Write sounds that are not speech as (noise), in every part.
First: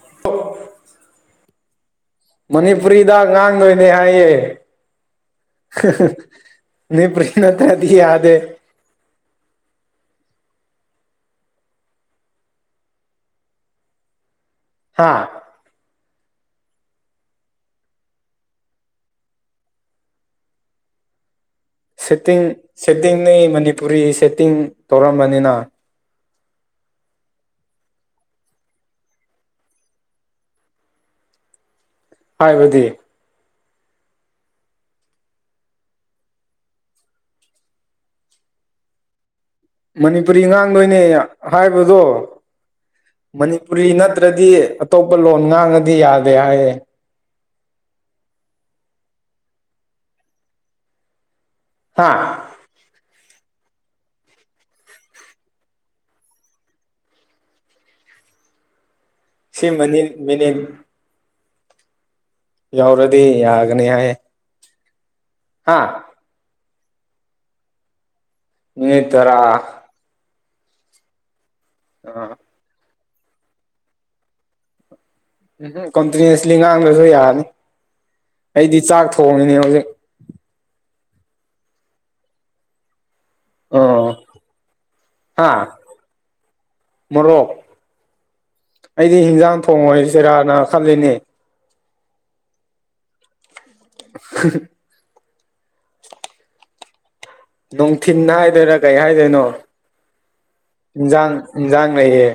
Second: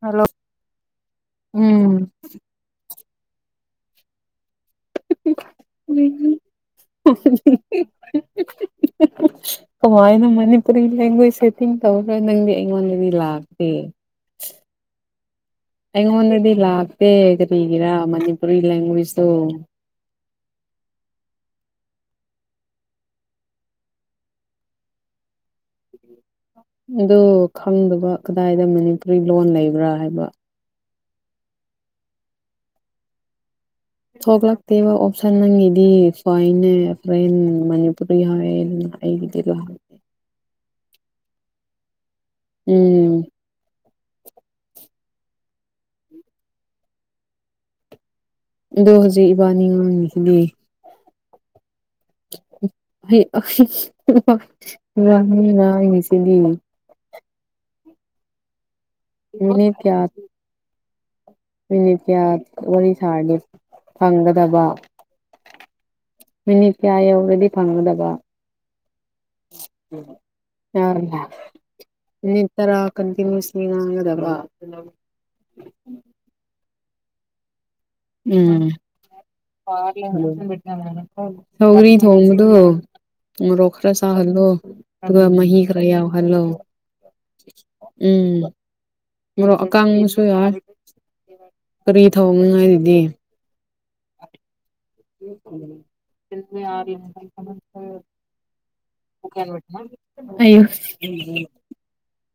hello ꯎꯝ ꯃꯅꯤꯄꯨꯔꯤ ꯍꯤꯗꯥꯛ ꯉꯥꯡꯗꯣꯏꯅꯦ ꯍꯥꯏꯌꯦ ꯅ ꯄ꯭ꯔꯦꯅ ꯇꯗꯤ ꯌꯥꯗꯦ ꯀꯃꯥꯏꯅ ꯃꯅꯤꯄꯨꯔꯤ ꯂꯦꯡꯒ꯭ꯋꯦꯁ ꯁꯦꯇꯤꯡ ꯇꯧꯔꯒ ꯅꯪꯗꯤ ꯑꯩꯉꯣꯟꯗꯗꯤ ꯂꯥꯛꯇꯦ (unintelligible) ꯍꯥ ꯑꯩꯉꯣꯟꯗꯗꯤ ꯂꯥꯛꯇꯦ ꯀꯔꯤꯒꯤꯔꯥ ꯃꯅꯤꯄꯨꯔꯤ ꯂꯦꯡꯒ꯭ꯋꯦꯖꯇꯣ ꯁꯦꯠꯇꯤꯡ ꯁꯦꯠꯇꯤꯡꯅꯤ ꯃꯅꯤꯄꯨꯔꯤ ꯁꯦꯠꯇꯤꯡ ꯇꯧꯔꯝꯕꯅꯤꯅ ꯑꯗꯨ ꯈꯪꯗꯕ ꯀꯗꯥꯏꯗ ꯃꯅꯤꯄꯨꯔꯤ ꯂꯣꯟ ꯂꯩꯕ꯭ꯔꯥ ꯍꯥꯏꯕ ꯍꯥꯏꯕꯗꯤ ꯊꯣꯛꯂꯛꯇꯦꯕ ꯑꯣꯞꯁꯟ ꯅꯪꯒꯤꯗꯤ ꯐꯥꯏꯅꯦ ꯐꯣꯔꯦꯟ ꯃꯅꯤꯄꯨꯔꯤ ꯍꯥꯏꯌꯦꯅ ꯑꯩꯒꯤꯗꯤꯀ‌ꯣ ꯃꯅꯤꯄꯨꯔꯤ ꯉꯥꯡꯗꯣꯏꯅꯦ ꯍꯥꯏꯕꯗꯣ ꯎꯝ ꯃꯅꯤꯄꯨꯔꯤ ꯅꯠ ꯅꯠꯇ꯭ꯔꯗꯤ ꯑꯇꯣꯞꯄ ꯂꯣꯟ ꯉꯥꯡꯉꯗꯤ ꯌꯥꯗꯦ ꯍꯥꯏꯌꯦ ꯗꯣ ꯍꯧꯖꯤꯛ ꯏꯕꯥꯅꯤ ꯉꯥꯡꯏꯁꯤꯗꯤ ꯍꯥꯥ (unintelligible) ꯁꯤꯗꯤ ꯁꯤ ꯃꯤꯅꯤꯠ ꯀꯌꯥ ꯃꯅꯤꯜ ꯃꯅꯤꯠ ꯃꯤꯅꯤꯠ ꯀꯌꯥ ꯋꯥꯔꯤ ꯁꯥꯔꯗꯤ ꯌꯧꯔꯗꯤ ꯐꯪꯒꯗꯕ ꯍꯥꯥ ꯃꯤꯅꯤꯠ ꯀꯌꯥ ꯌꯧꯔꯗꯤ ꯐꯪꯒꯗꯕ ꯃꯤ ꯇꯔꯥ ꯌꯥꯔ ꯏ ꯑꯥ ꯏꯇꯔ ꯀꯟꯇ ꯁꯗꯕ ꯎꯝ ꯀꯣꯟꯇꯤꯗꯦꯟꯁꯂꯤ ꯉꯥꯡꯗꯁꯨ ꯌꯥꯔꯅꯤ ꯎꯝ ꯐꯥꯔ ꯍ꯭ꯔꯤ ꯍꯣꯡꯃꯗꯨ ꯔꯣꯈꯔ ꯁꯥ ꯑꯣ ꯍꯂꯣ ꯑꯗꯨꯒ ꯃ ꯍꯥ ꯈ ꯍꯜꯂꯣ ꯃꯣꯔꯣꯛ ꯎꯝ ꯑꯩꯗꯤ ꯃꯣꯔꯣꯛ ꯍꯤꯟꯖꯥꯡ ꯊꯣꯡꯉꯣꯏ ꯑꯀꯥꯡꯕꯁꯨ ꯌꯥꯏ ꯆꯦꯔꯥꯅ ꯈꯜꯂꯤꯅꯦ ꯀꯔꯤ ꯊꯧꯅꯤꯉꯥꯏꯗꯨꯗꯤ (unintelligible) (inaudible) ꯅꯣꯡ ꯊꯤꯟꯅ ꯍꯥꯏꯗꯔ ꯀꯩ ꯍꯥꯏꯗꯣꯏꯅꯣ ꯑꯌꯨꯛ ꯏꯟꯖꯥꯡ ꯏꯟꯖꯥꯡ ꯂꯩꯌꯦ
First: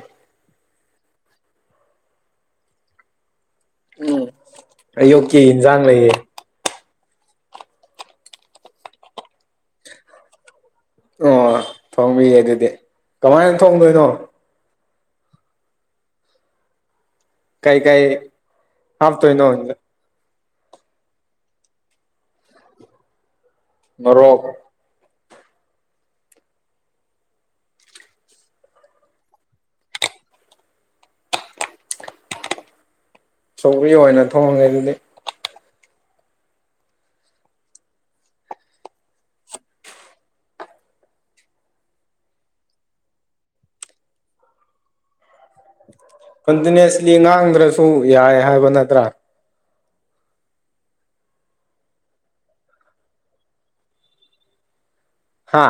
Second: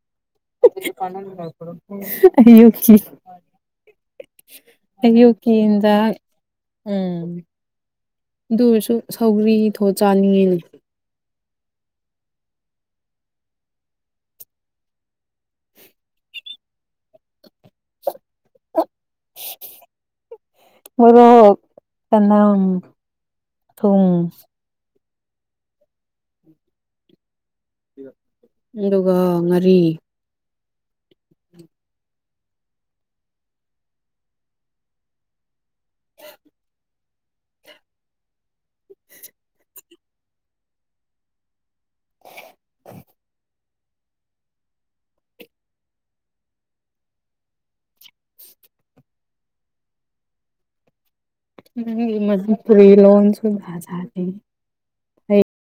(unintelligible) ꯑꯌꯨ ꯑꯌꯨꯛꯀꯤ ꯏꯟꯖꯥꯡ ꯀꯤꯗ ꯂꯩꯌꯦ ꯎꯝ ꯑꯗꯨꯔꯁꯨ ꯁꯧꯒ꯭ꯔꯤ ꯊꯣ ꯆꯥꯅꯤꯡꯉꯤꯅꯦ ꯑꯣ ꯊꯣꯡꯕꯤꯌꯦ ꯑꯗꯨꯗꯤ ꯀꯃꯥꯏꯅ ꯊꯣꯡꯗꯣꯏꯅꯣ (unintelligible) ꯀꯥꯏ ꯀꯥꯏ ꯍꯥꯐ ꯇꯏ ꯅꯗ ꯃꯣꯔꯣꯛ ꯆꯅꯝ ꯊꯨꯝ ꯃꯣꯔꯣꯛ ꯑꯗꯨꯒ ꯉꯥꯔꯤ ꯁꯧ ꯑꯣꯏꯅ ꯊꯣꯡꯉꯦ ꯑꯗꯨꯗꯤ (unintelligible) ꯀꯟꯇꯤꯅꯨꯁꯂꯤ ꯉꯥꯡꯗ꯭ꯔꯁꯨ ꯌꯥꯏ ꯍꯥꯏꯕ ꯅꯠꯇ꯭ꯔꯥ ꯅꯪ ꯃ ꯐꯨꯔꯤ ꯂꯣꯟꯣꯟꯁꯨ ꯆꯦ ꯍꯥ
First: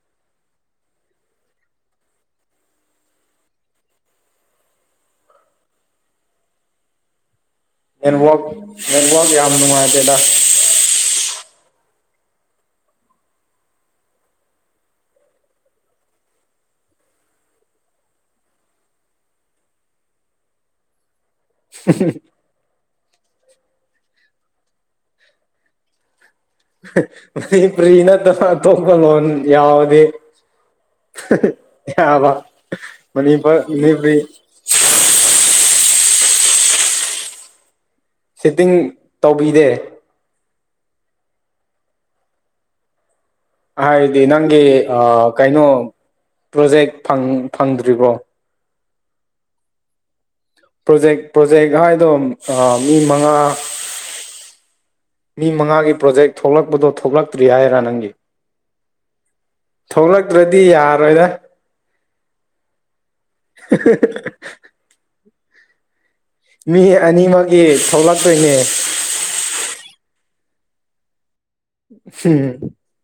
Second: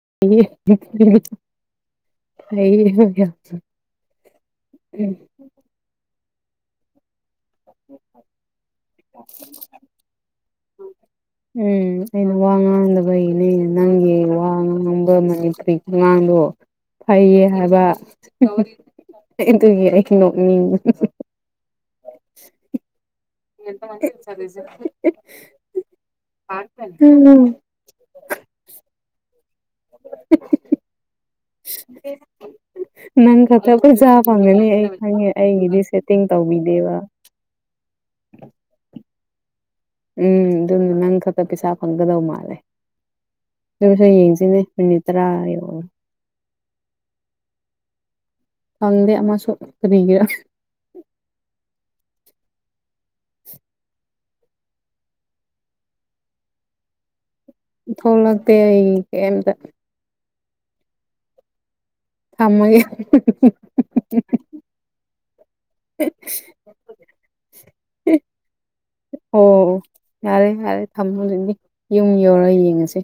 (unintelligible) ꯎꯝ ꯅꯕ ꯌꯦꯋꯥꯛ ꯌꯥꯝ ꯅꯨꯡꯉꯥꯏꯇꯦꯗ ꯎꯝ ꯑꯩꯅ ꯋꯥ ꯉꯥꯡꯗꯕꯩꯅꯦ ꯑꯩꯅ ꯅꯪꯒꯤ ꯋꯥ ꯑꯥꯡꯕ ꯃꯅꯤꯄꯨꯔꯤ ꯑꯉꯥꯡꯗꯣ ꯐꯩꯌꯦ ꯍꯥꯏꯕ ꯏꯇꯅꯣ ꯃꯤ ꯎ ꯌꯦ ꯃ ꯆꯂꯁ ꯃ ꯄꯔꯤꯅ ꯇ ꯇꯂꯟ ꯌꯥꯎꯗꯦ ꯅꯪ ꯃꯅꯤꯄꯨꯔ ꯈꯛꯇ ꯄꯨꯖꯥ ꯃꯅꯤꯄꯨꯔꯤ ꯐꯪꯉꯥꯅꯤ ꯑꯩ ꯈꯪꯉꯦ ꯑꯩꯒꯤꯗꯤ ꯁꯦꯠꯇꯤꯡ ꯇꯧꯕꯤꯗꯦꯕ ꯁꯦꯠꯇꯤꯡ ꯇꯧꯕꯤꯔꯦ ꯎꯝ ꯑꯗꯨꯝꯅ ꯅꯪ ꯈꯛꯇ ꯄꯩꯁꯥ ꯐꯪꯒꯗꯧ ꯃꯥꯜꯂꯦ ꯑꯗꯨꯁꯨ ꯍꯥꯏꯗꯤ ꯌꯦꯡꯁꯤꯅꯦ ꯅꯪꯒꯤ ꯃꯤꯅꯤꯠ ꯇꯔꯥ ꯀꯩꯅꯣ ꯌꯧꯔꯦ ꯄ꯭ꯔꯣꯖꯦꯛ ꯐꯪ ꯐꯪꯗ꯭ꯔꯤꯕ꯭ꯔꯣ ꯁꯪꯗꯦ ꯑꯃ ꯁꯣꯛ ꯀꯔꯤꯒ ꯄ꯭ꯔꯣꯖꯦꯛ ꯄ꯭ꯔꯣꯖꯦꯛ ꯍꯥꯏꯗꯣ ꯃꯤ ꯃꯉꯥ ꯃꯤ ꯃꯉꯥꯒꯤ ꯄ꯭ꯔꯣꯖꯦꯛ ꯊꯣꯛꯂꯛꯄꯗꯣ ꯊꯣꯛꯂꯛ ꯊꯣꯂꯛꯇꯦ ꯑꯩ ꯀꯌꯤꯝꯇꯥ ꯊꯣꯛꯂꯛꯇ꯭ꯔꯗꯤ ꯌꯥꯔꯣꯏꯗ ꯊꯝꯃꯥꯒꯦ (unintelligible) ꯃꯤ ꯑꯅꯤꯃꯛꯀꯤ ꯊꯣꯛꯂꯛꯇꯣꯏꯅꯦ ꯑꯣ ꯌꯥꯔꯦ ꯌꯥꯔꯦ ꯊꯝꯃꯅꯤ ꯌꯨꯝ ꯎꯝ ꯌꯧꯔꯒ ꯌꯦꯡꯉꯁꯤ